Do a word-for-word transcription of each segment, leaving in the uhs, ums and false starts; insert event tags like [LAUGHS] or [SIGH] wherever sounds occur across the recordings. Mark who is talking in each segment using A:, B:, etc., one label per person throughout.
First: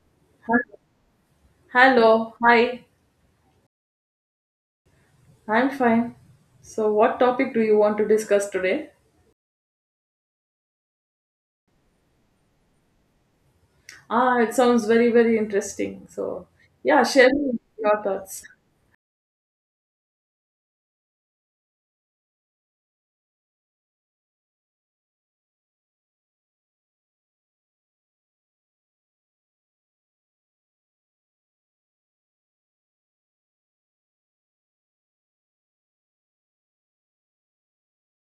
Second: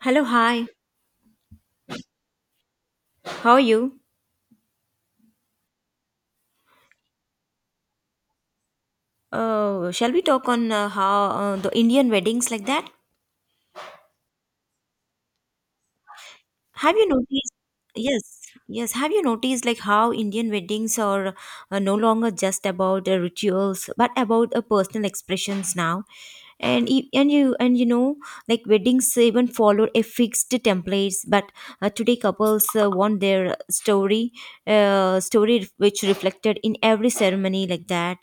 A: Hello, hi.
B: Hello, hi,
A: How are you?
B: I'm fine. So, what topic do you want to discuss today?
A: Uh, shall we talk on uh, how uh, the Indian weddings like that?
B: Ah, it sounds very, very interesting. So,
A: Have
B: yeah,
A: you
B: share
A: noticed?
B: me your
A: Yes,
B: thoughts.
A: yes. Have you noticed like how Indian weddings are uh, no longer just about uh, rituals, but about uh, personal expressions now? And e- and you and you know like weddings even follow a fixed templates, but uh, today couples uh, want their story, uh, story which reflected in every ceremony like that.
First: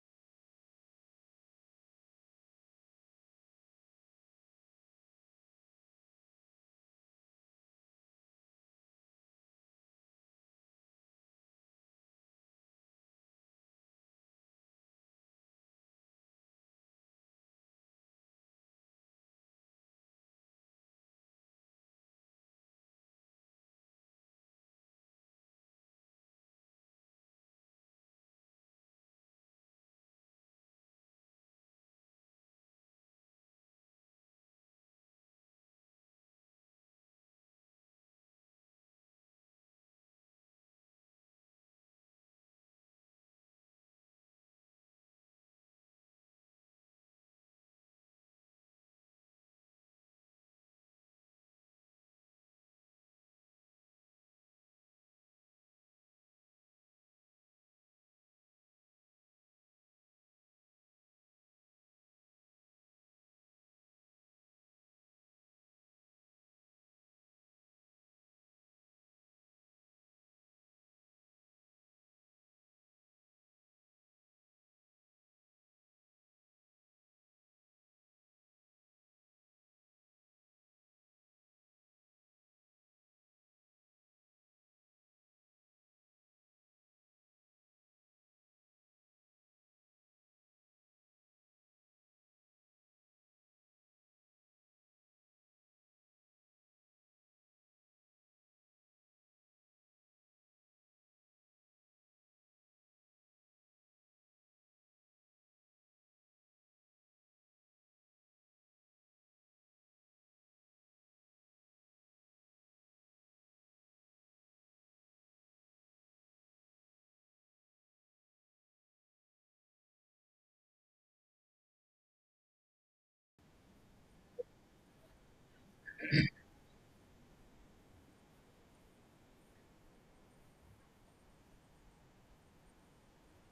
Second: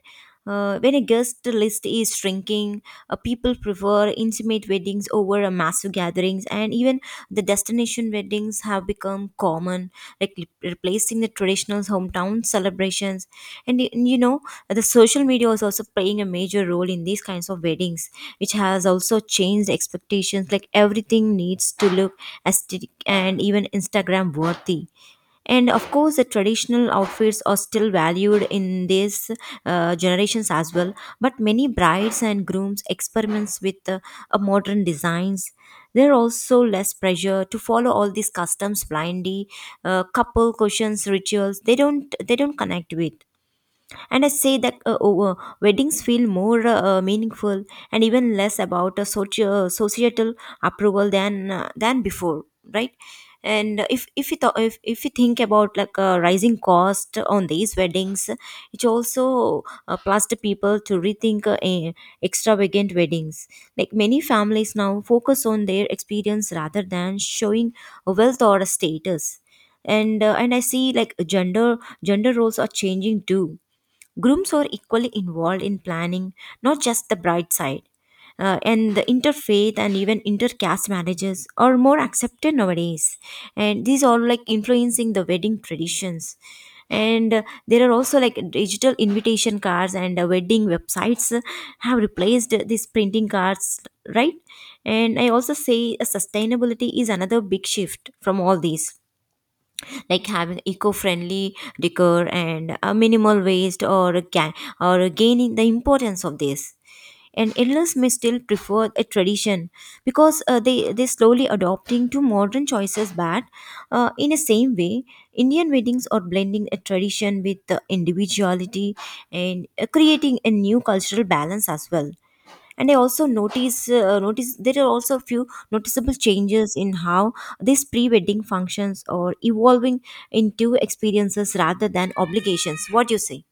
A: Uh, when a guest list is shrinking, uh, people prefer intimate weddings over uh, massive gatherings, and even the destination weddings have become common, like re- replacing the traditional hometown celebrations. And, y- and you know, the social media is also playing a major role in these kinds of weddings, which has also changed expectations. Like everything needs to look aesthetic and even Instagram worthy, and of course the traditional outfits are still valued in these uh, generations as well, but many brides and grooms experiments with uh, uh, modern designs. There are also less pressure to follow all these customs blindly. Uh, couple cushions rituals they don't they don't connect with, and I say that uh, oh, uh, weddings feel more uh, uh, meaningful and even less about a soci- uh, societal approval than uh, than before, right? And if if you th- if, if you think about like uh, rising cost on these weddings, it also uh, plus the people to rethink uh, eh, extravagant weddings, like many families now focus on their experience rather than showing wealth or status. And uh, and I see like gender gender roles are changing too. Grooms are equally involved in planning, not just the bride side. Uh, and the interfaith and even intercaste marriages are more accepted nowadays, and these are like influencing the wedding traditions. And uh, There are also like digital invitation cards and uh, wedding websites uh, have replaced these printing cards, right? And I also say uh, sustainability is another big shift from all these, like having eco-friendly decor and a minimal waste or can or gaining the importance of this. And elders may still prefer a tradition because uh, they they slowly adopting to modern choices, but uh, in the same way Indian weddings are blending a tradition with uh, individuality, and uh, creating a new cultural balance as well. And I also notice uh, notice there are also a few noticeable changes in how these pre-wedding functions are evolving into experiences rather than obligations. What do you say?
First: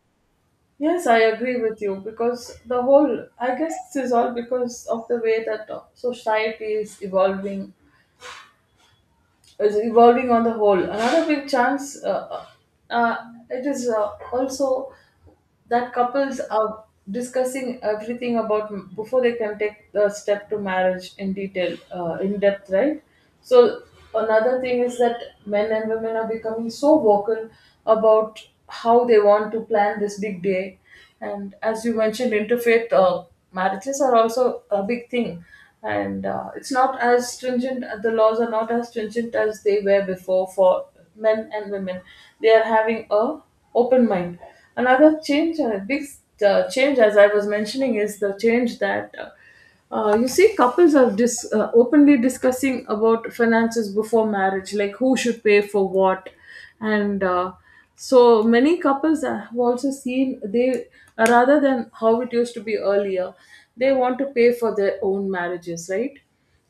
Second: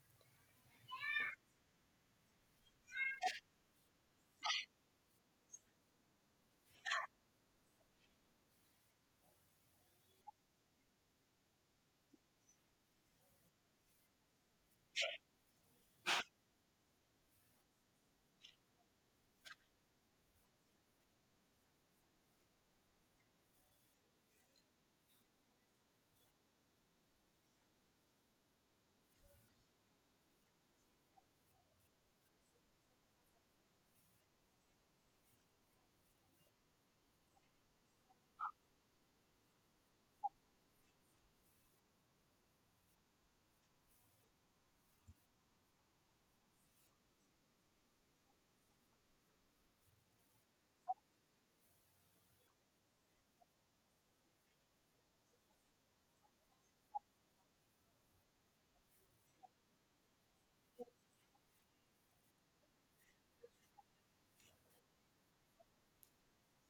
B: Yes, I agree with you because the whole, I guess, this is all because of the way that uh, society is evolving is evolving on the whole. Another big chance, uh, uh, uh, it is uh, also that couples are discussing everything about m- before they can take the step to marriage in detail, uh, in depth, right? So another thing is that men and women are becoming so vocal about how they want to plan this big day, and as you mentioned, interfaith uh, marriages are also a big thing. And uh, it's not as stringent, uh, the laws are not as stringent as they were before for men and women. They are having a open mind. Another change, a big uh, change, as I was mentioning, is the change that uh, uh, you see couples are dis- uh, openly discussing about finances before marriage, like who should pay for what. And uh, so many couples I have also seen, they, rather than how it used to be earlier, they want to pay for their own marriages, right?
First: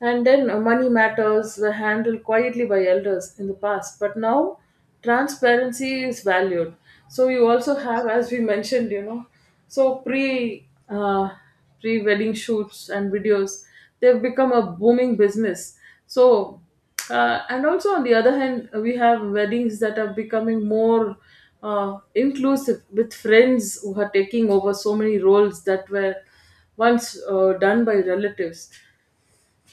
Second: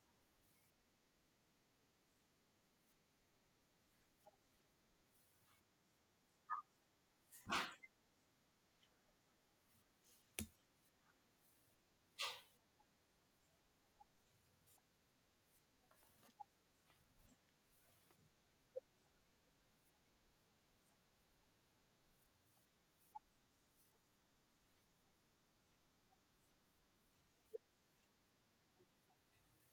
B: And then uh, money matters were handled quietly by elders in the past, but now transparency is valued. So you also have, as we mentioned, you know, so pre uh, pre wedding shoots and videos, they've become a booming business. So uh, and also, on the other hand, we have weddings that are becoming more uh, inclusive, with friends who are taking over so many roles that were once uh, done by relatives.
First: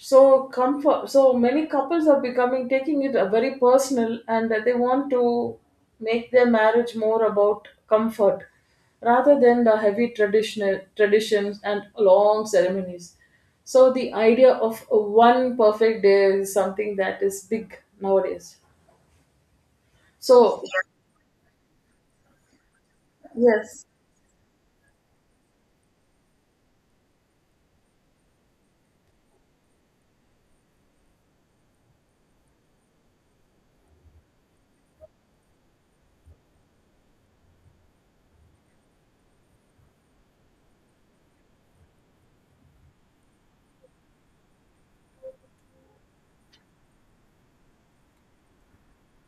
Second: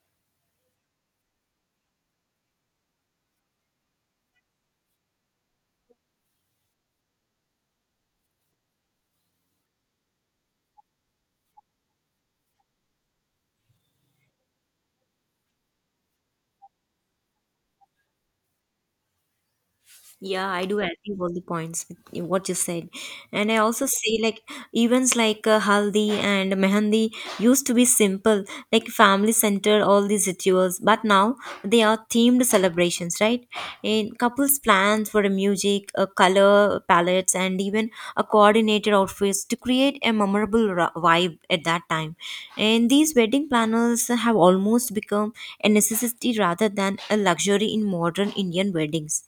B: So comfort, so many couples are becoming taking it a very personal, and that they want to make their marriage more about comfort rather than the heavy traditional traditions and long ceremonies. So the idea of one perfect day is something that is big nowadays.
A: Yeah,
B: So
A: I do agree with all the points with you, what you said, and I
B: yes.
A: also say like events like uh, haldi and mehendi used to be simple, like family centered all these rituals, but now they are themed celebrations, right? And couples plans for the music, uh, color palettes, and even a coordinated outfits to create a memorable ra- vibe at that time. And these wedding planners have almost become a necessity rather than a luxury in modern Indian weddings.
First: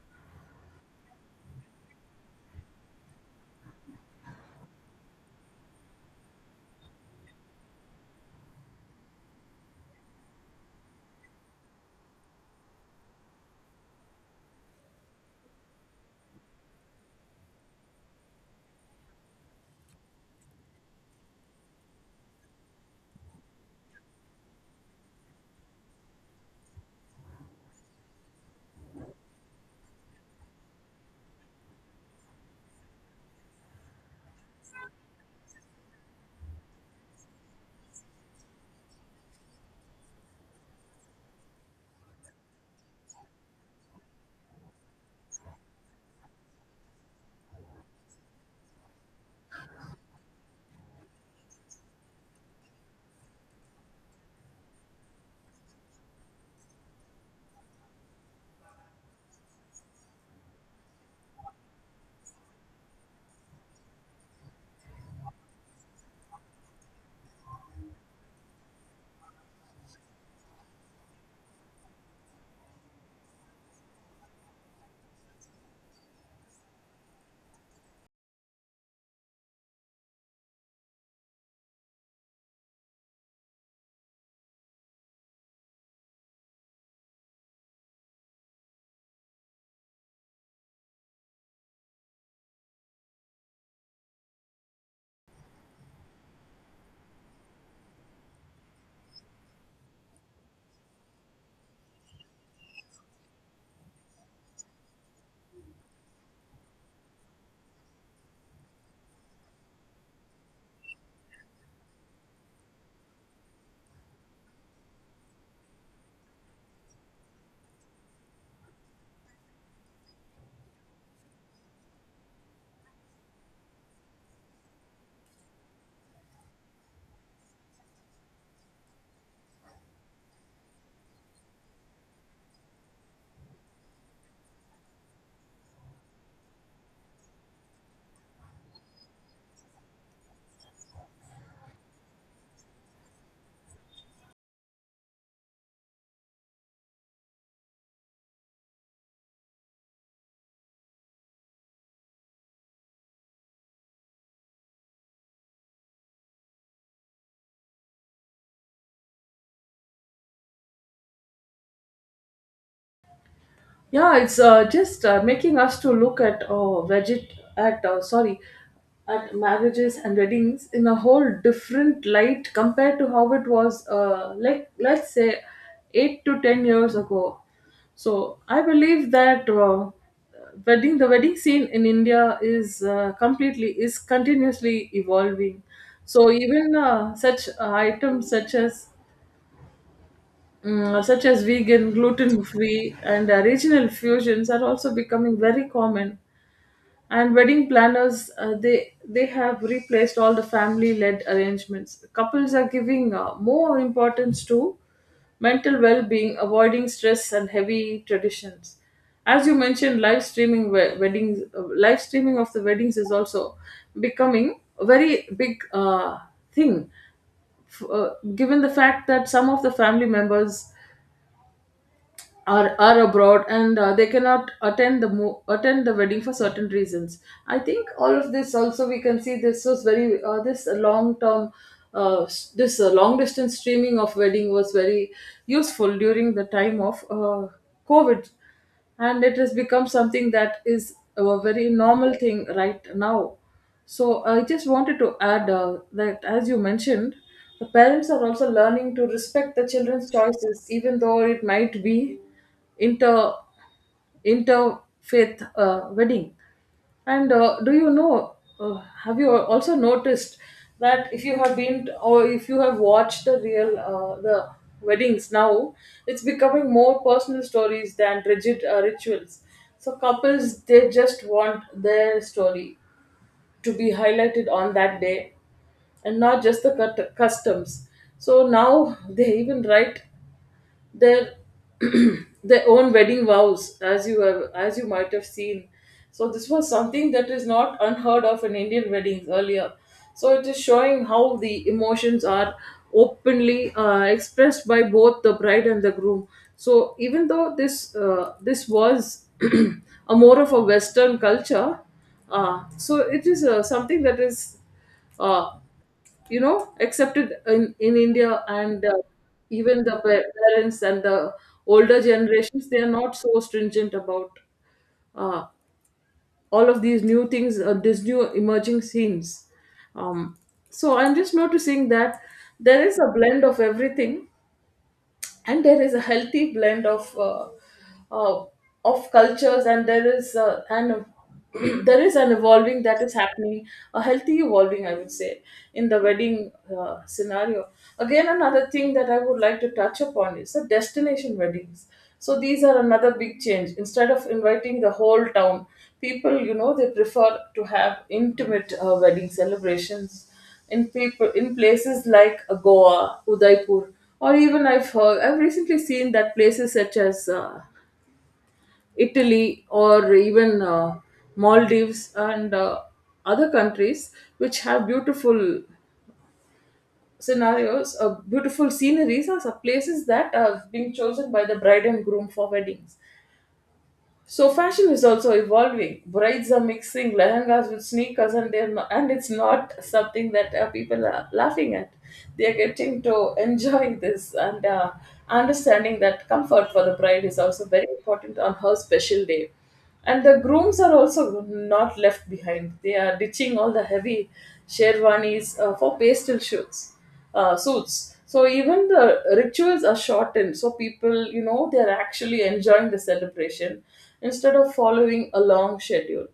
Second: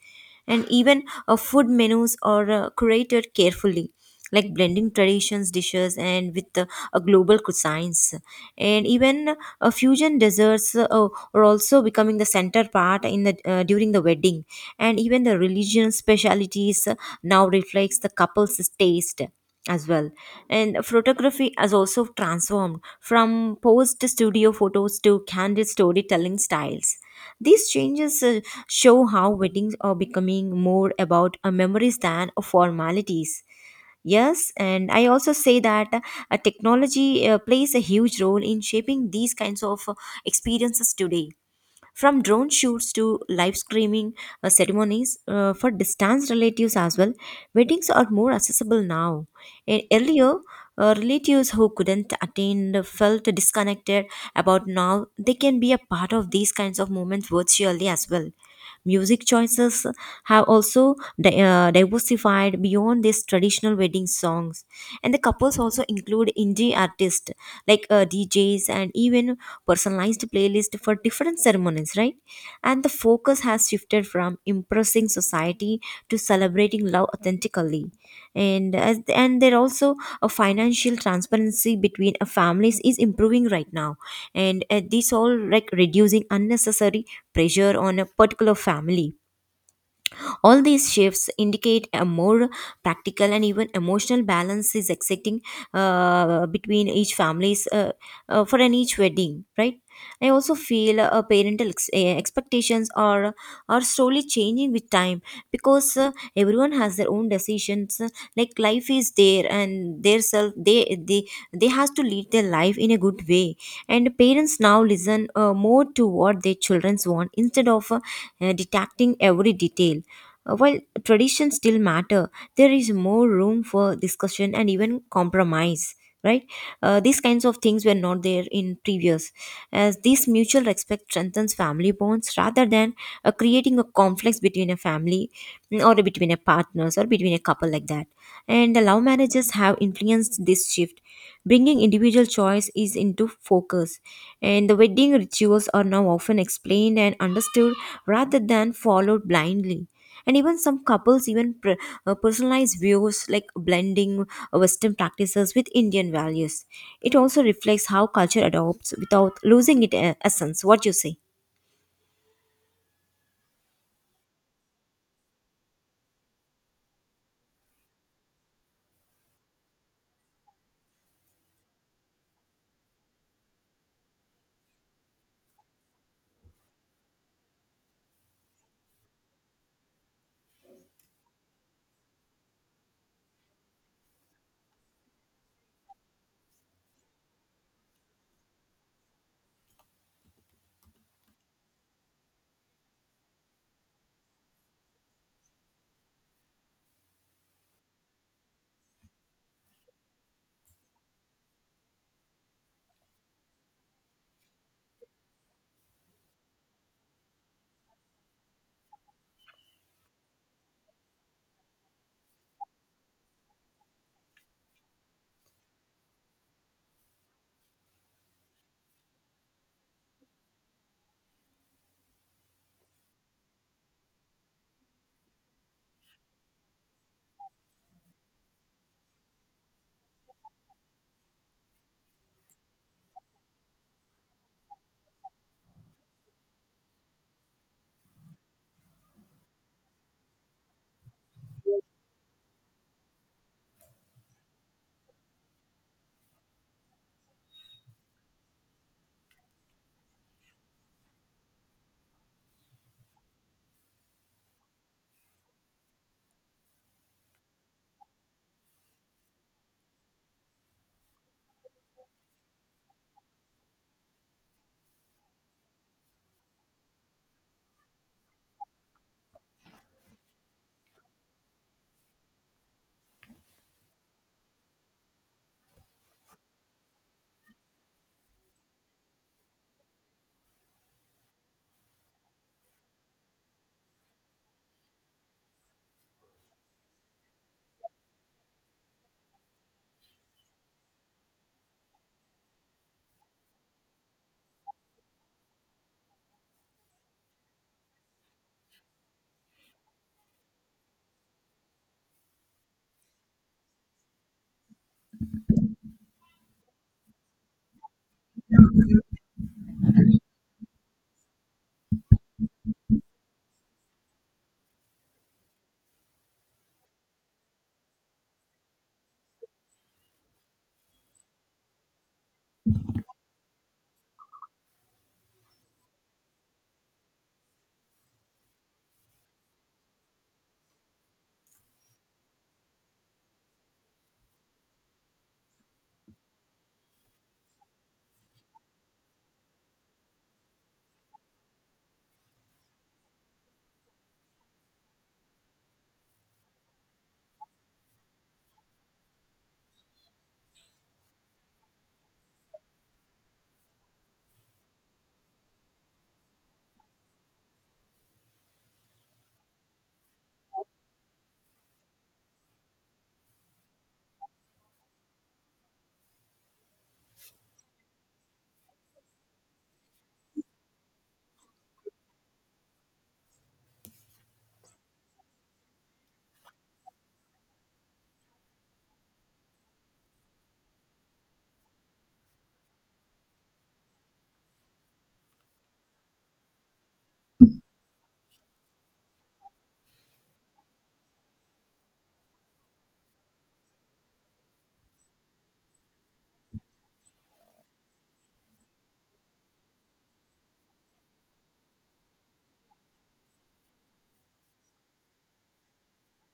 A: And even uh, food menus are uh, curated carefully, like blending traditions dishes and with uh, a global cuisines, and even uh, fusion desserts uh, are also becoming the center part in the uh, during the wedding. And even the religion specialities uh, now reflects the couple's taste as well. And photography has also transformed from posed studio photos to candid storytelling styles. These changes uh, show how weddings are becoming more about uh, memories than uh, formalities. Yes, and I also say that uh, uh, technology uh, plays a huge role in shaping these kinds of uh, experiences today, from drone shoots to live streaming uh, ceremonies uh, for distant relatives as well. Weddings are more accessible now. E- Earlier, uh, relatives who couldn't attend felt disconnected, about now they can be a part of these kinds of moments virtually as well. Music choices have also di- uh, diversified beyond these traditional wedding songs. And the couples also include indie artists like uh, D Js and even personalized playlist for different ceremonies, right? And the focus has shifted from impressing society to celebrating love authentically. And as, and there also a financial transparency between uh, families is improving right now. And uh, This all like reducing unnecessary pressure on a particular family. All these shifts indicate a more practical and even emotional balance is existing uh, between each families uh, uh, for an each wedding, right? I also feel uh, parental ex- eh, expectations are are slowly changing with time, because uh, everyone has their own decisions. Uh, Like life is there and their self they they they has to lead their life in a good way. And parents now listen uh, more to what their children want instead of uh, eh, detecting every detail. Uh, while traditions still matter, there is more room for discussion and even compromise. Right, uh, these kinds of things were not there in previous, as this mutual respect strengthens family bonds rather than uh, creating a conflict between a family, mm, or between a partners or between a couple like that. And the love marriages have influenced this shift, bringing individual choice is into focus, and the wedding rituals are now often explained and understood rather than followed blindly. And even some couples even pr- uh, personalize views like blending uh, Western practices with Indian values. It also reflects how culture adopts without losing its uh, essence. What you say?
B: Yeah, it's uh, just uh, making us to look at uh, veget at uh, sorry, at marriages and weddings in a whole different light compared to how it was, uh, like let's say eight to ten years ago. So I believe that uh, wedding the wedding scene in India is uh, completely is continuously evolving. So even uh, such items such as Mm, uh, such as vegan, gluten free, and uh, regional fusions are also becoming very common. And wedding planners, uh, they they have replaced all the family-led arrangements. Couples are giving uh, more importance to mental well-being, avoiding stress and heavy traditions. As you mentioned, live streaming we- weddings, uh, live streaming of the weddings is also becoming a very big uh, thing, f- uh, given the fact that some of the family members are, are abroad, and uh, they cannot attend the mo- attend the wedding for certain reasons. I think all of this also, we can see this was very uh, this long term uh, s- this uh, long distance streaming of wedding was very useful during the time of uh, COVID, and it has become something that is a very normal thing right now. So I just wanted to add uh, that as you mentioned, the parents are also learning to respect the children's choices, even though it might be inter interfaith uh, wedding. And uh, do you know, uh, have you al- also noticed that, if you have been t- or if you have watched the real uh, the weddings now, it's becoming more personal stories than rigid uh, rituals. So couples, they just want their story to be highlighted on that day, and not just the cut- customs. So now [LAUGHS] they even write their [CLEARS THROAT] their own wedding vows, as you have, as you might have seen. So this was something that is not unheard of in Indian weddings earlier. So it is showing how the emotions are openly uh, expressed by both the bride and the groom. So even though this uh, this was [CLEARS THROAT] a more of a western culture, uh, so it is uh, something that is uh, you know, accepted in, in India. And uh, even the pa- parents and the older generations, they are not so stringent about uh, all of these new things, uh, these new emerging scenes. um, so I'm just noticing that there is a blend of everything, and there is a healthy blend of uh, uh, of cultures, and there is uh, an [CLEARS THROAT] there is an evolving that is happening, a healthy evolving I would say, in the wedding uh, scenario. Again, another thing that I would like to touch upon is the destination weddings. So these are another big change. Instead of inviting the whole town, people, you know, they prefer to have intimate uh, wedding celebrations in people in places like Goa, Udaipur, or even I've heard, I've recently seen that places such as uh, Italy, or even uh, Maldives, and uh, other countries which have beautiful scenarios, uh, beautiful sceneries, are some places that are being chosen by the bride and groom for weddings. So fashion is also evolving. Brides are mixing lehengas with sneakers, and they're not, and it's not something that uh, people are laughing at. They are getting to enjoy this, and uh, understanding that comfort for the bride is also very important on her special day. And the grooms are also not left behind. They are ditching all the heavy sherwanis uh, for pastel shoots uh, suits. So even the rituals are shortened. So people, you know, they're actually enjoying the celebration instead of following a long schedule.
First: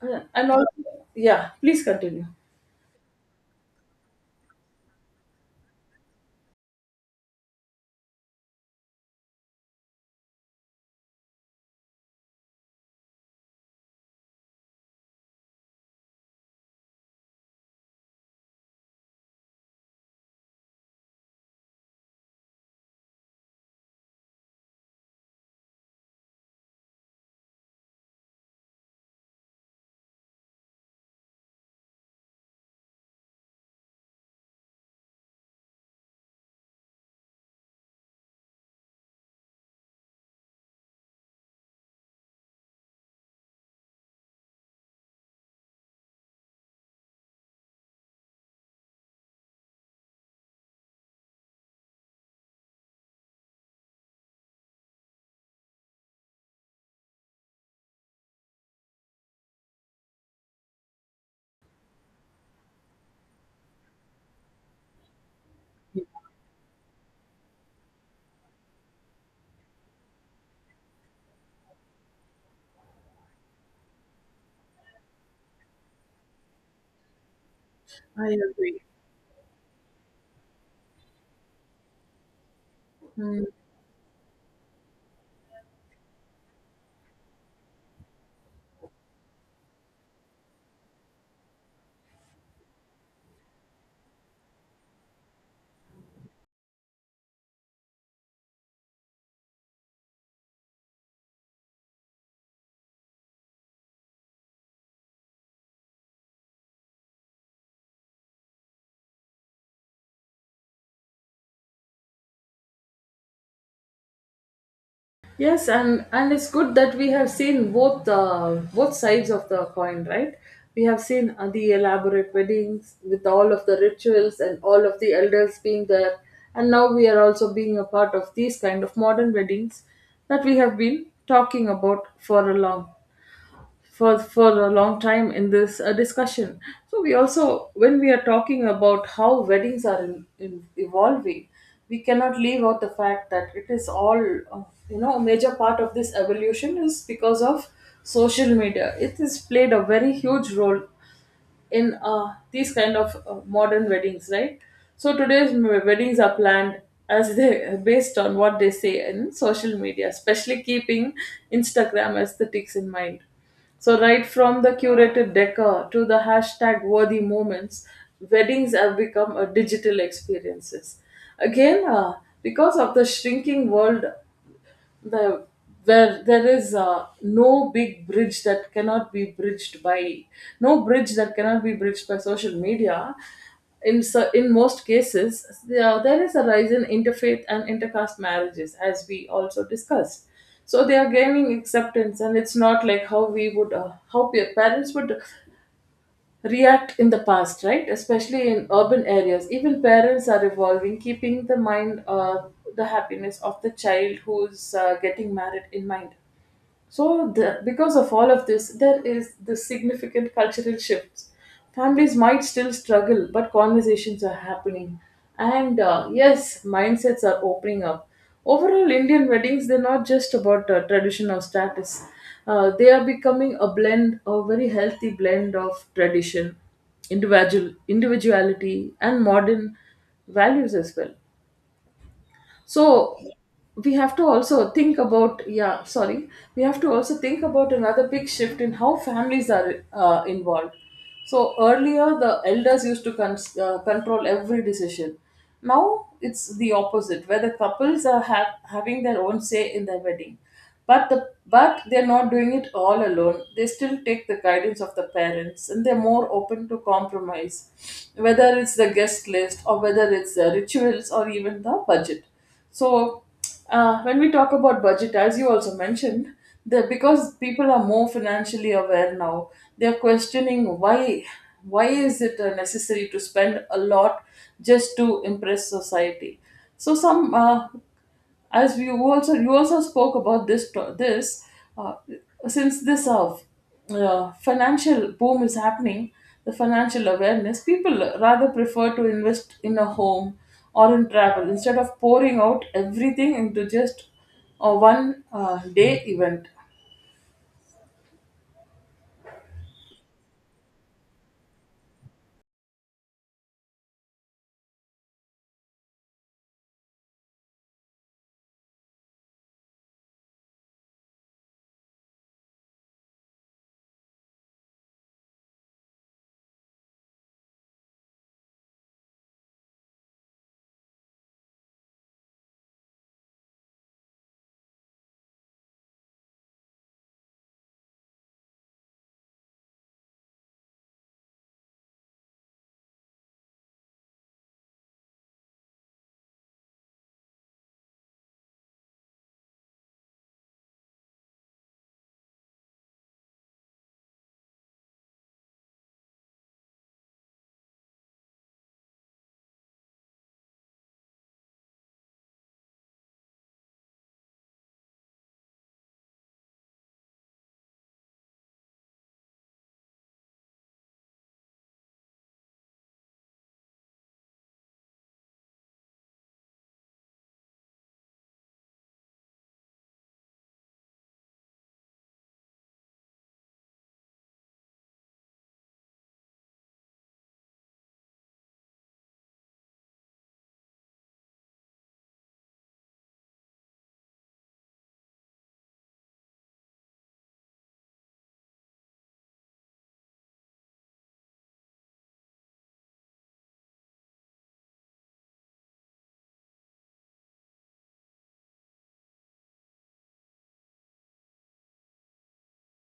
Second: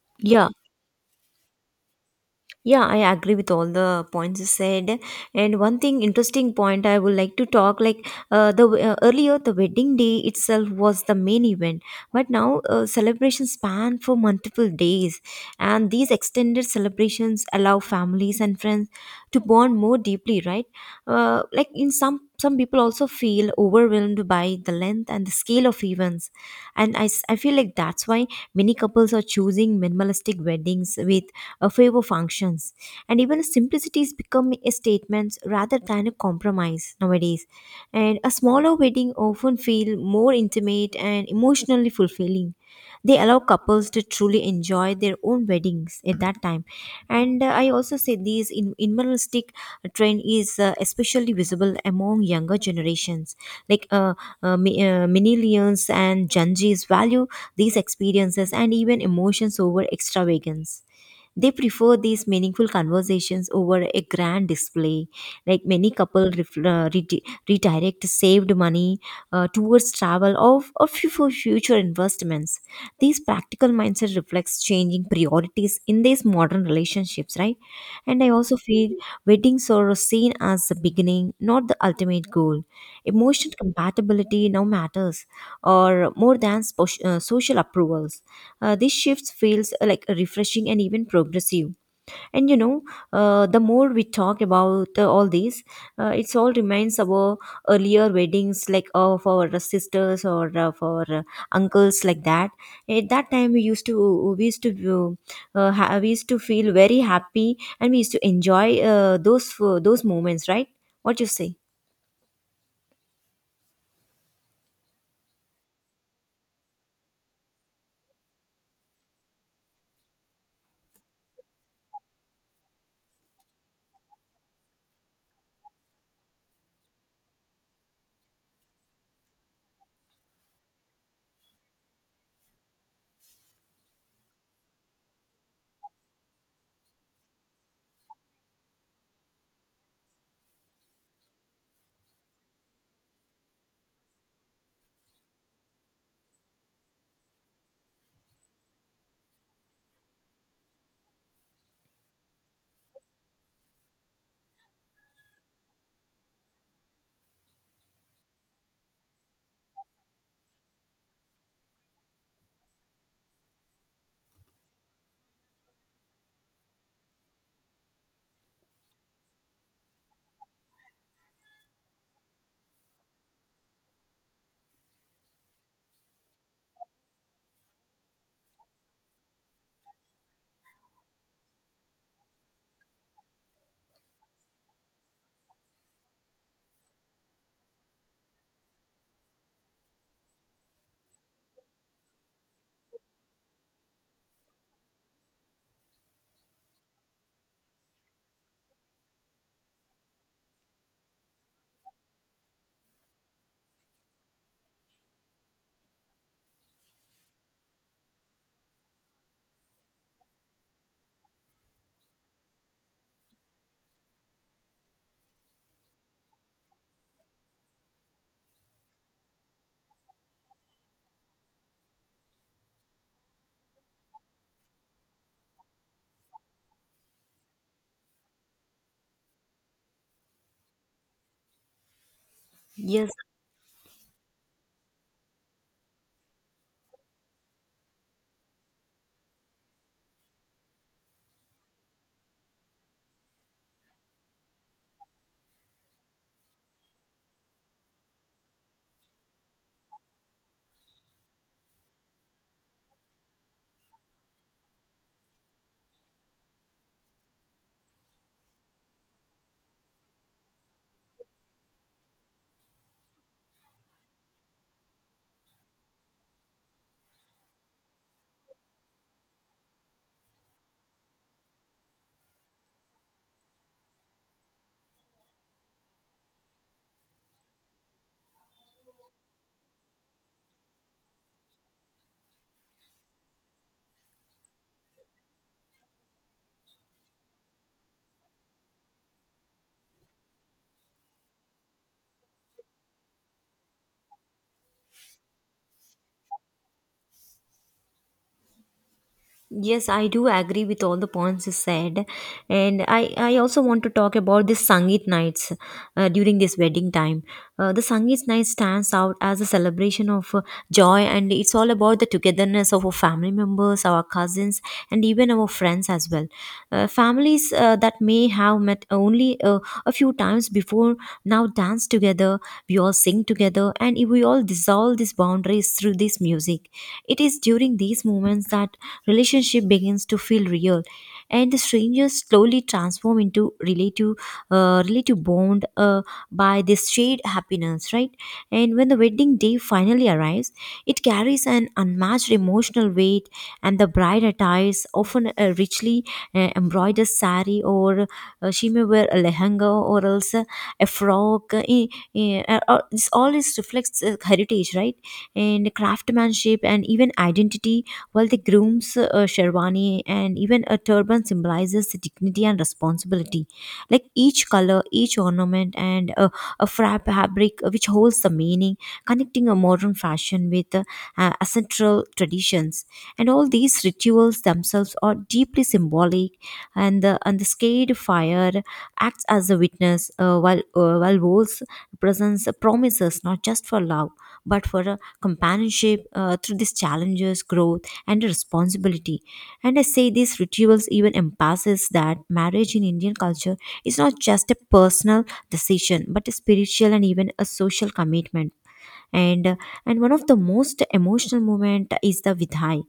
B: Uh,
A: Yeah,
B: And also, yeah, please continue.
A: Yeah, I agree with all the points you said. And one thing interesting point I would like to talk like uh, the uh, earlier the wedding day itself was the main event, but now uh, celebrations span for multiple days, and these extended celebrations allow families and friends to bond more deeply, right? Uh, like in some some people also feel overwhelmed by the length and the scale of events, and I, s- I feel like that's why many couples are choosing minimalistic weddings with a favor functions, and even simplicity is becoming a statement rather than a compromise nowadays. And a smaller wedding often feel more intimate and emotionally fulfilling. They allow couples to truly enjoy their own weddings at that time. And uh, I also say this in- minimalistic trend is uh, especially visible among younger generations, like uh, uh, mi- uh, millennials and gen Z's value these experiences and even emotions over extravagance. They prefer these meaningful conversations over a grand display. Like many couple ref- uh, redi- redirect saved money uh, towards travel of or fu- for future investments. These practical mindset reflects changing priorities in this modern modern relationships, right? And I
B: I
A: also
B: agree.
A: feel weddings are seen as the beginning, not the ultimate goal. Emotional compatibility now matters, or more than spo- uh, social approvals. Uh, this shift feels uh, like refreshing and even progressive. And you know, uh, the more we talk about uh, all these, uh, it's all reminds our earlier weddings, like uh, of our sisters, or uh, of our uh, uncles like that. At that time, we used to we used to uh, uh, ha- we used to feel very happy and we used to enjoy uh, those uh, those moments, right? What you say?
B: Yes, and and it's good that we have seen both uh, both sides of the coin, right? We have seen uh, the elaborate weddings with all of the rituals and all of the elders being there, and now we are also being a part of these kind of modern weddings that we have been talking about for a long for for a long time in this uh, discussion. So we also, when we are talking about how weddings are in, in evolving, we cannot leave out the fact that it is all uh, you know, a major part of this evolution is because of social media. It has played a very huge role in uh, these kind of uh, modern weddings, right? So today's m- weddings are planned as they [LAUGHS] based on what they say in social media, especially keeping Instagram aesthetics in mind. So right from the curated decor to the hashtag worthy moments, weddings have become a digital experiences. Again, uh, because of the shrinking world, the where there is uh, no big bridge that cannot be bridged by no bridge that cannot be bridged by social media In so, in most cases there, there is a rise in interfaith and intercaste marriages, as we also discussed. So they are gaining acceptance, and it's not like how we would uh, how pa- parents would react in the past, right? Especially in urban areas. Even parents are evolving, keeping the mind, uh, the happiness of the child who's uh, getting married in mind. So, the, because of all of this, there is this significant cultural shifts. Families might still struggle, but conversations are happening. And uh, yes, mindsets are opening up. Overall, Indian weddings, they're not just about uh, tradition or status. Uh, they are becoming a blend, a very healthy blend of tradition, individual, individuality, and modern values as well.
A: Yes.
B: So we have to also think about, yeah, sorry, we have to also think about another big shift in how families are uh, involved. So earlier the elders used to cons- uh, control every decision. Now it's the opposite, where the couples are ha- having their own say in their wedding. But the but they're not doing it all alone. They still take the guidance of the parents, and they're more open to compromise, whether it's the guest list, or whether it's the rituals, or even the budget. So, uh, when we talk about budget, as you also mentioned, that because people are more financially aware now, they're questioning why why is it uh, necessary to spend a lot just to impress society. So, some uh, as we also, you also spoke about this to- this uh, since this uh, uh, financial boom is happening, the financial awareness, people rather prefer to invest in a home, or in travel, instead of pouring out everything into just a one uh, day event.
A: Yes, I do agree with all the points you said, and I, I also want to talk about this Sangeet nights uh, during this wedding time. Uh, the Sangeet night stands out as a celebration of uh, joy, and it's all about the togetherness of our family members, our cousins, and even our friends as well. Uh, families uh, that may have met only uh, a few times before now dance together. We all sing together, and we all dissolve these boundaries through this music. It is during these moments that relationship begins to feel real, and the strangers slowly transform into relative, uh, relative bond uh, by this shared happiness, right? And when the wedding day finally arrives, it carries an unmatched emotional weight. And the bride attires often a richly uh, embroidered sari, or uh, she may wear a lehenga, or else a, a frock. Uh, eh, eh, uh, uh, this all is reflects uh, heritage, right? And craftsmanship and even identity, while the groom's uh, sherwani and even a turban symbolizes dignity and responsibility. Like each color, each ornament, and a, a fra- fabric which holds the meaning, connecting a modern fashion with uh, uh, ancestral traditions. And all these rituals themselves are deeply symbolic, and the and the scared fire acts as a witness, uh, while uh, while wolves represents promises not just for love, but for uh, companionship uh, through these challenges, growth, and responsibility. And I say these rituals even emphasize that marriage in Indian culture is not just a personal decision, but a spiritual and even a social commitment. And uh, and one of the most emotional moment is the vidhai,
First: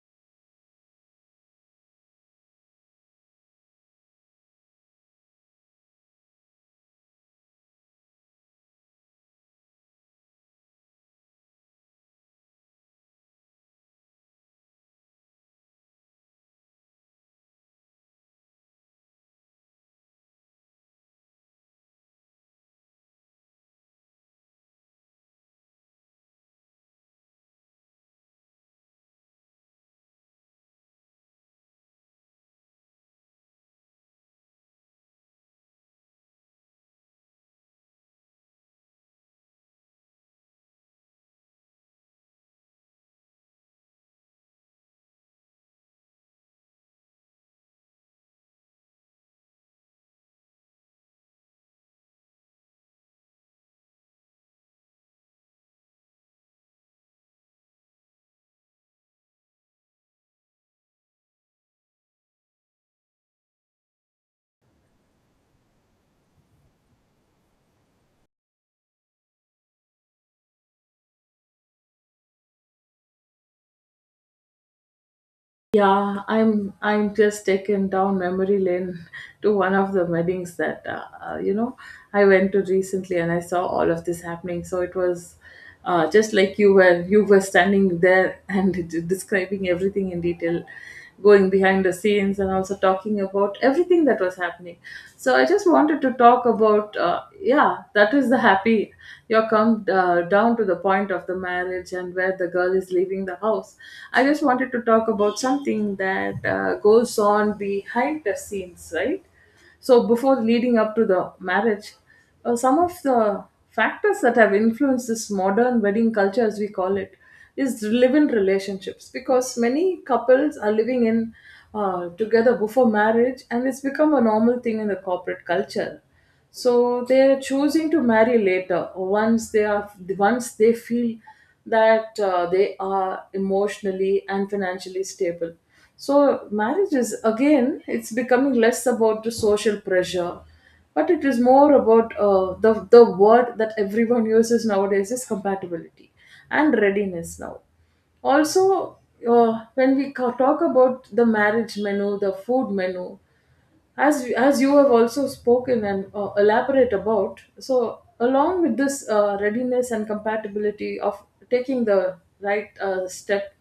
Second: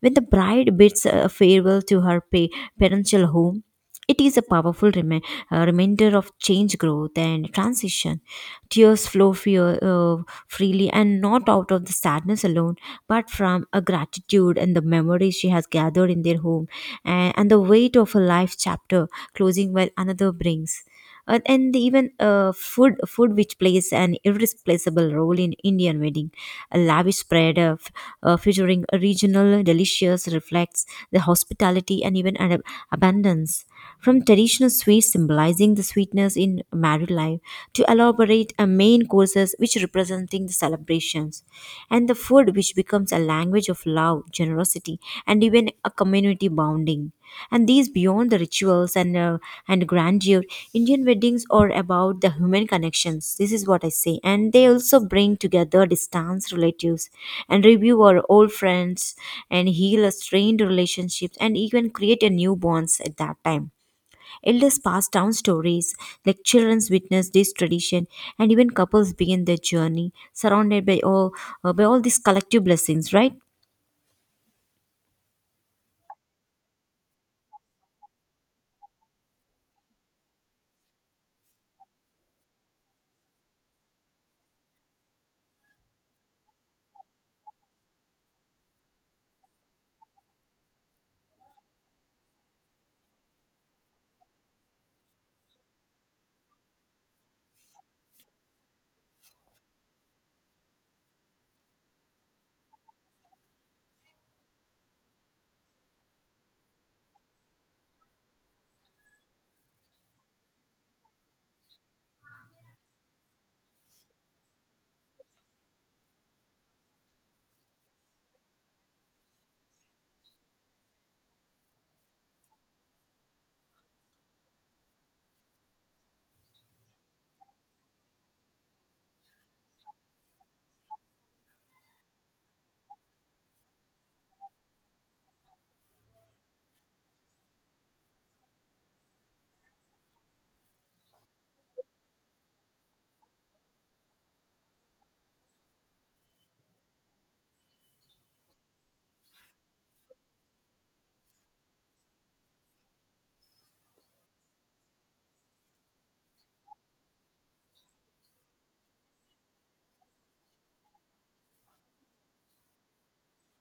A: when the bride bids uh, farewell to her pa- parental home. It is a powerful remi- uh, reminder of change, growth, and transition. Tears flow fear, uh, freely and not out of the sadness alone, but from a gratitude and the memories she has gathered in their home, and, and the weight of a life chapter closing while another brings. Uh, and even uh, food, food which plays an irreplaceable role in Indian wedding, a lavish spread of uh, featuring a regional delicious reflects the hospitality and even an ab- abundance, from traditional sweets symbolizing the sweetness in married life to elaborate a main courses which representing the celebrations, and the food which becomes a language of love, generosity, and even a community bonding. And these beyond the rituals and uh, and grandeur, indian weddings are about the human connections. This is what I say, and they also bring together distance relatives and review our old friends and heal a strained relationships and even create a new bonds at that time. Elders pass down stories, like children's witness this tradition, and even couples begin their journey surrounded by all uh, by all these collective blessings, right?
B: Yeah, I'm I'm just taken down memory lane [LAUGHS] to one of the weddings that uh, uh, you know, I went to recently, and I saw all of this happening. So it was uh, just like you were you were standing there and [LAUGHS] describing everything in detail, going behind the scenes and also talking about everything that was happening. So I just wanted to talk about uh, yeah that is the happy, you come uh, down to the point of the marriage and where the girl is leaving the house. I just wanted to talk about something that uh, goes on behind the scenes, right? So, before leading up to the marriage, uh, some of the factors that have influenced this modern wedding culture, as we call it, is live-in relationships, because many couples are living in uh, together before marriage, and it's become a normal thing in the corporate culture. So they're choosing to marry later once they are, once they feel that uh, they are emotionally and financially stable. So, marriage is, again, it's becoming less about the social pressure, but it is more about uh, the, the word that everyone uses nowadays is compatibility and readiness now. Also, uh, when we ca- talk about the marriage menu, the food menu, as you, as you have also spoken and uh, elaborate about. So along with this uh, readiness and compatibility of taking the right uh, step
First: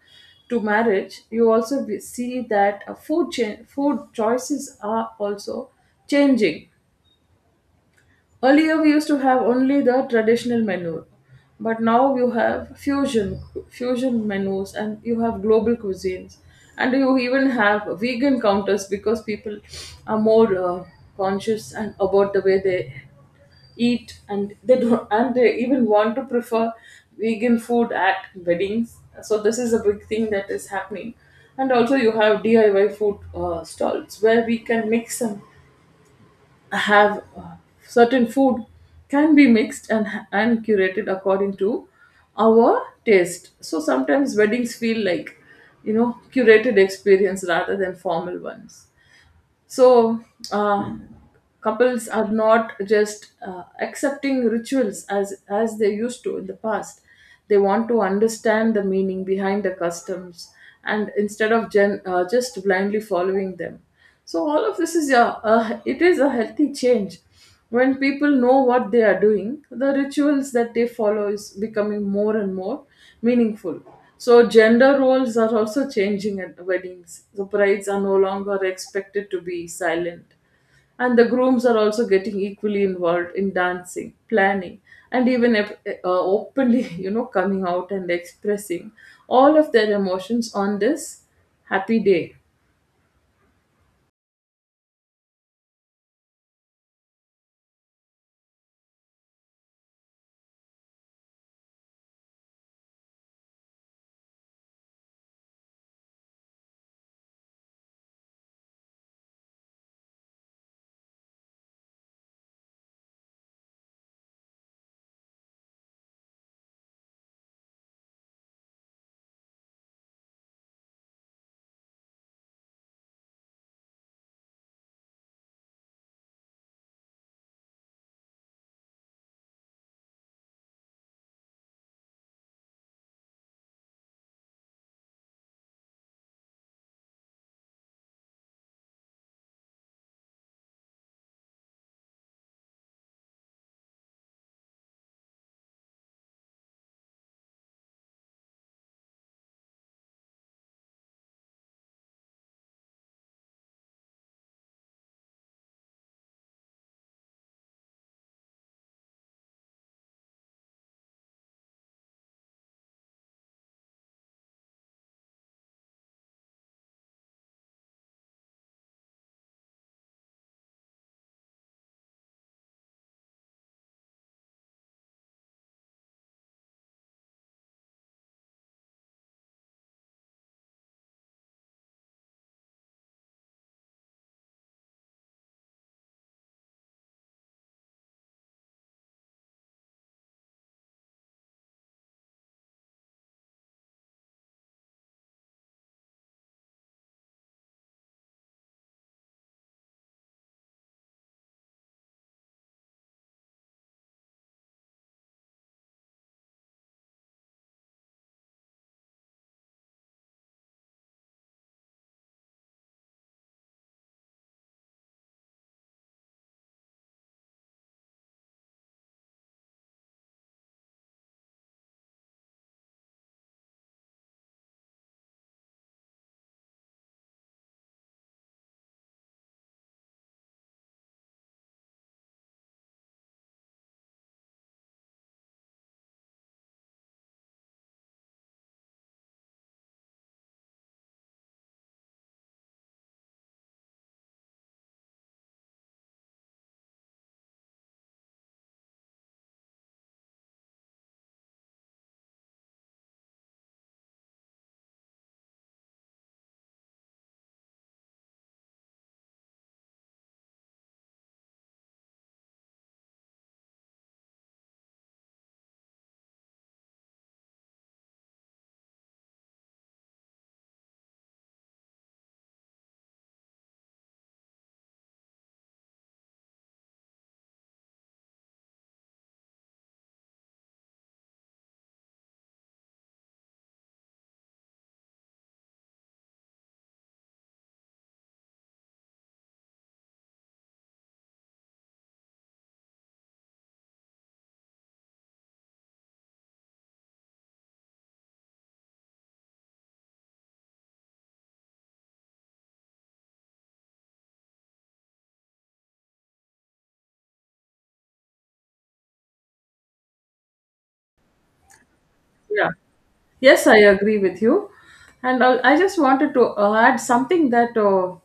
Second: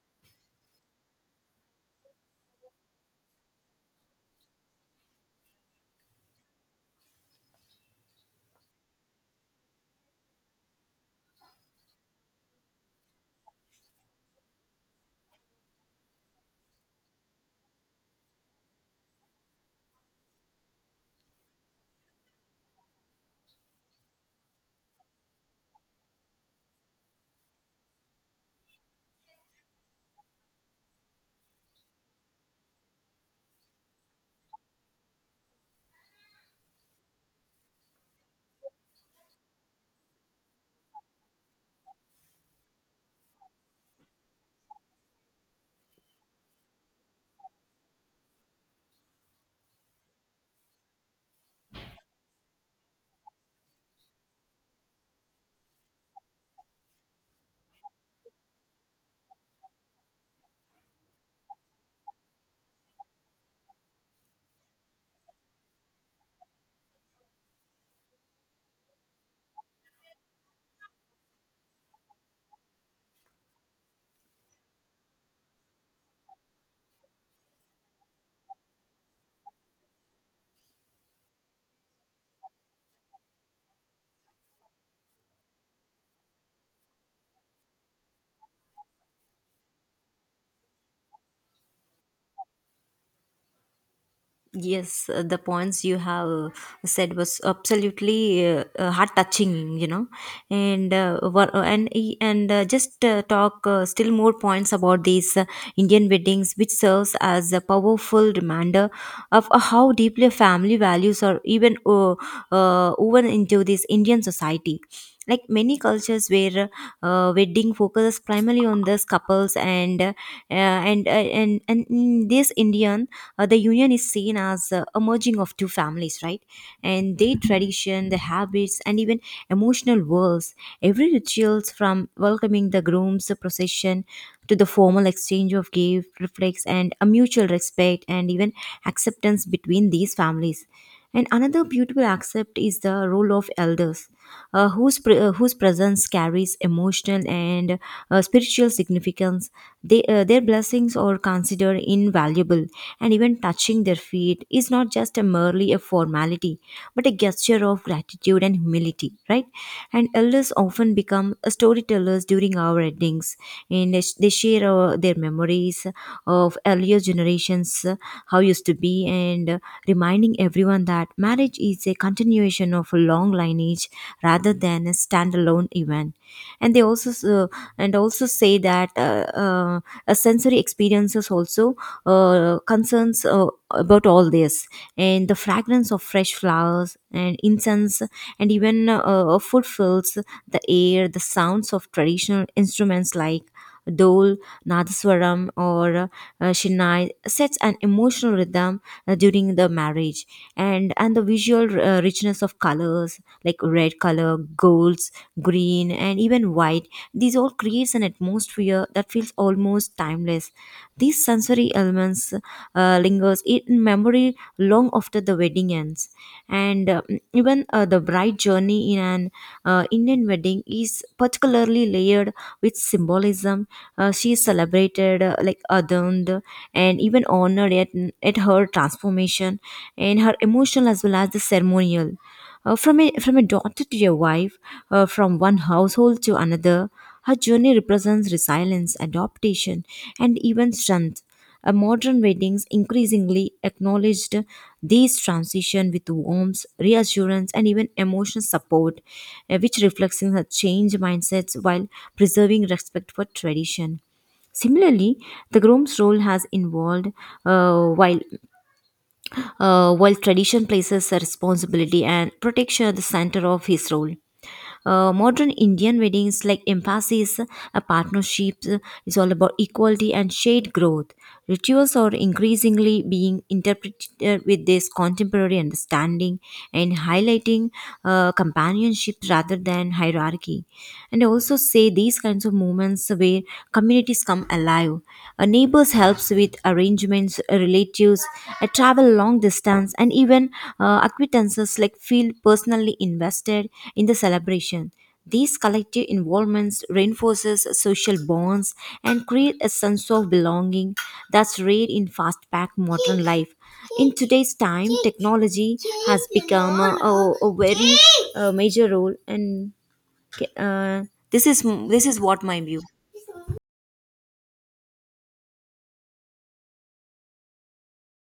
B: to marriage, you also be- see that uh, food cha- food choices are also changing. Earlier, we used to have only the traditional menu, but now you have fusion fusion menus, and you have global cuisines, and you even have vegan counters, because people are more uh, conscious and about the way they eat, and they don't, and they even want to prefer vegan food at weddings. So this is a big thing that is happening, and also you have D I Y food uh, stalls where we can mix and have uh, certain food, can be mixed and and curated according to our taste. So sometimes weddings feel like, you know, curated experience rather than formal ones. So, uh, couples are not just uh, accepting rituals as as they used to in the past. They want to understand the meaning behind the customs, and instead of gen, uh, just blindly following them. So all of this is a, a it is a healthy change. When people know what they are doing, the rituals that they follow is becoming more and more meaningful. So gender roles are also changing at weddings. The brides are no longer expected to be silent, and the grooms are also getting equally involved in dancing, planning, and even ep- uh, openly [LAUGHS] you know coming out and expressing all of their emotions on this happy day.
A: Yes, uh, the points you have uh, said was absolutely uh, uh, heart touching, you know, and uh, wha- uh, and e- and uh, just uh, talk uh, still more points about these uh, Indian weddings, which serves as a powerful reminder of uh, how deeply family values are even uh, uh, woven into this Indian society. Like many cultures where uh, wedding focuses primarily on these couples, and uh, and uh, and and in this indian, uh, the union is seen as uh, a merging of two families, right? And their tradition, the habits, and even emotional worlds. Every rituals from welcoming the groom's procession to the formal exchange of gift reflects and a mutual respect and even acceptance between these families. And another beautiful aspect is the role of elders, uh, whose, pre- uh, whose presence carries emotional and uh, spiritual significance. They, uh, their blessings are considered invaluable, and even touching their feet is not just a merely a formality, but a gesture of gratitude and humility, right? And elders often become storytellers during our weddings, and they, sh- they share uh, their memories of earlier generations, uh, how used to be, and uh, reminding everyone that marriage is a continuation of a long lineage rather than a standalone event. And they also s- uh, and also say that uh, uh, a sensory experiences also uh, concerns uh, about all this, and the fragrance of fresh flowers and incense and even uh, uh, food fills the air. The sounds of traditional instruments like dole, nadaswaram, or uh, shinai sets an emotional rhythm uh, during the marriage. And and the visual uh, richness of colors like red color, golds, green, and even white, these all creates an atmosphere that feels almost timeless. These sensory elements uh, lingers in memory long after the wedding ends. And uh, even uh, The bride journey in an uh, indian wedding is particularly layered with symbolism. Uh, she is celebrated, uh, like adorned and even honored at, at her transformation, and her emotional as well as the ceremonial. Uh, from, a, from a daughter to a wife, uh, from one household to another, her journey represents resilience, adaptation, and even strength. Uh, modern weddings increasingly acknowledged these transition with warmth, reassurance, and even emotional support, uh, which reflects in her change mindsets while preserving respect for tradition. Similarly, the groom's role has involved. uh, while uh, while tradition places a responsibility and protection at the center of his role, Uh, modern Indian weddings like emphasis, a partnership is all about equality and shared growth. Rituals are increasingly being interpreted uh, with this contemporary understanding and highlighting uh, companionship rather than hierarchy. And I also say these kinds of moments where communities come alive. Uh, neighbors helps with arrangements, relatives, a travel long distance, and even uh, acquaintances like feel personally invested in the celebration. These collective involvements reinforces social bonds and create a sense of belonging that's rare in fast-paced modern life. In today's time, technology has become a, a, a very uh, major role, and uh, this is this is what my
B: Yeah.
A: view.
B: Yes, I agree with you. And I I just wanted to uh, add something that uh,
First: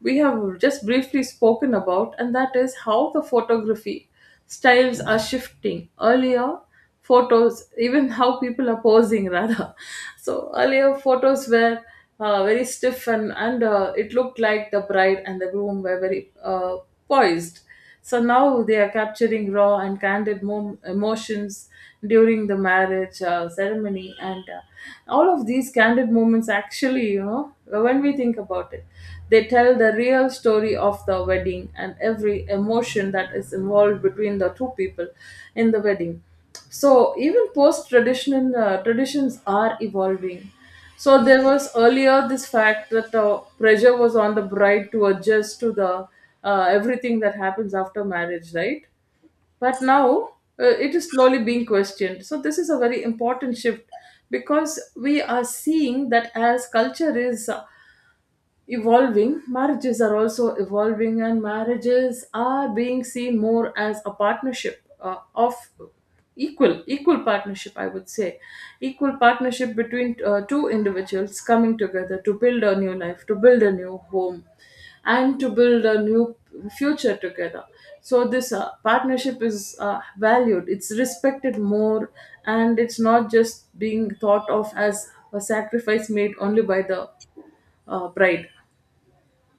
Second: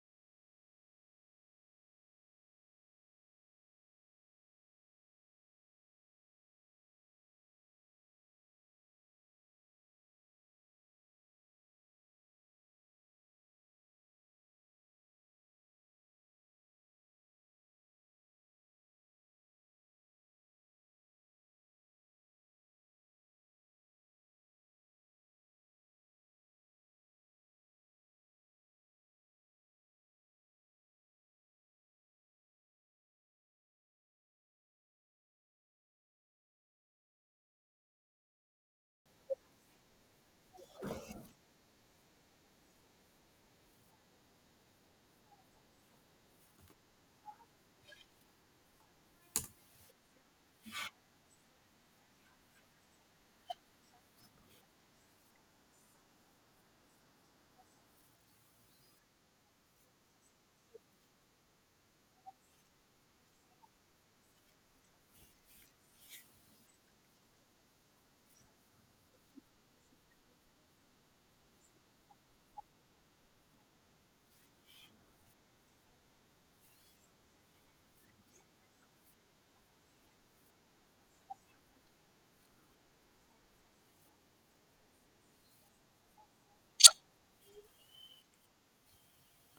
B: we have just briefly spoken about, and that is how the photography styles are shifting. Earlier, photos, even how people are posing, [LAUGHS] rather. So, earlier, photos were uh, very stiff, and, and uh, it looked like the bride and the groom were very uh, poised. So now they are capturing raw and candid mo- emotions during the marriage uh, ceremony, and uh, all of these candid moments, actually, you know, when we think about it, they tell the real story of the wedding and every emotion that is involved between the two people in the wedding. So even post traditional uh, traditions are evolving. So there was earlier this fact that uh, pressure was on the bride to adjust to the uh, everything that happens after marriage, right? But now, uh, it is slowly being questioned. So this is a very important shift, because we are seeing that as culture is evolving, marriages are also evolving, and marriages are being seen more as a partnership uh, of equal equal partnership, I would say, equal partnership between uh, two individuals coming together to build a new life, to build a new home, and to build a new future together. So this uh, partnership is uh, valued, it's respected more, and it's not just being thought of as a sacrifice made only by the uh, bride.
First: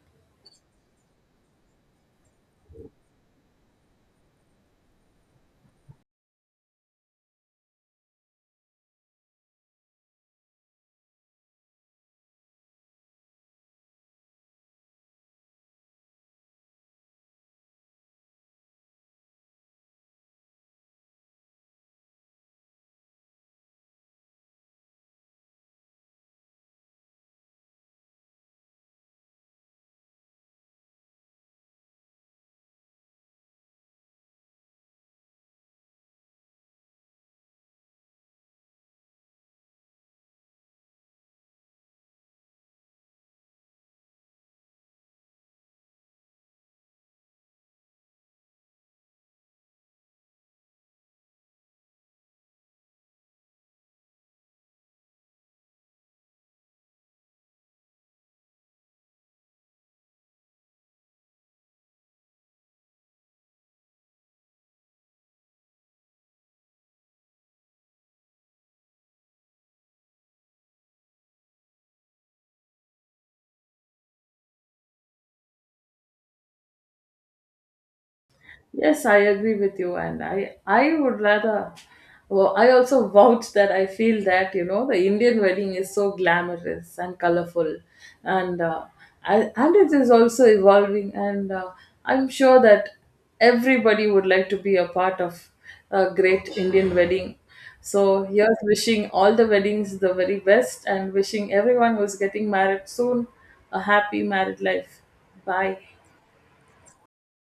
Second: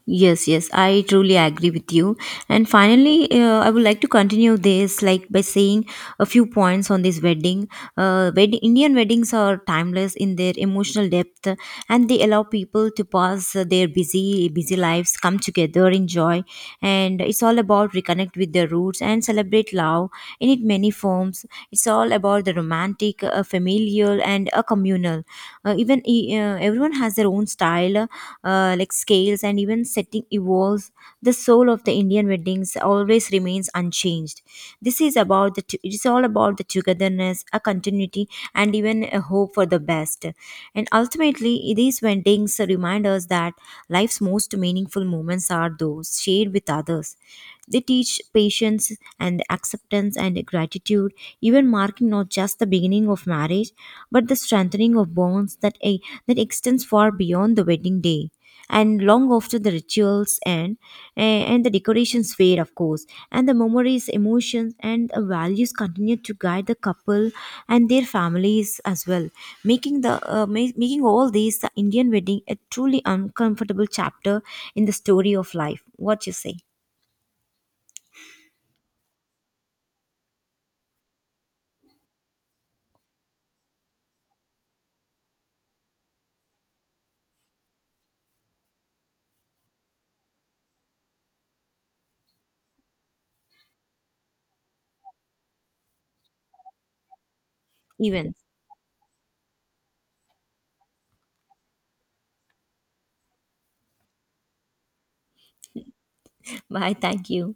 A: Yes, yes, I truly agree with you. And finally, uh, I would like to continue this like by saying a few points on this wedding. Uh, wed- Indian weddings are timeless in their emotional depth, uh, and they allow people to pass uh, their busy, busy lives, come together, enjoy, and it's all about reconnect with their roots and celebrate love in it many forms. It's all about the romantic, uh, familial, and a communal. Uh, even e- uh, everyone has their own style, uh, like scales, and even setting evolves. The soul of the Indian weddings always remains unchanged. This is about the. T- It is all about the togetherness, a continuity, and even a hope for the best. And ultimately, these weddings remind us that life's most meaningful moments are those shared with others. They teach patience and acceptance and gratitude, even marking not just the beginning of marriage, but the strengthening of bonds that, eh, that extends far beyond the wedding day. And long after the rituals end, eh, and the decorations fade, of course, and the memories, emotions, and uh, values continue to guide the couple and their families as well, making the uh, ma- making all these the Indian wedding a truly uncomfortable chapter in the story of life. What you say,
B: Yes, I agree with you, and I I would rather. Well, I also vouch that I feel that you know the Indian wedding is so glamorous and colorful, and uh, I, and it is also evolving, and uh, I'm sure that everybody would like to be a part of a great Indian wedding. So
A: even?
B: here's wishing all the weddings the very best, and wishing everyone who's getting married soon a happy married life. Bye.
A: Bye. Thank you.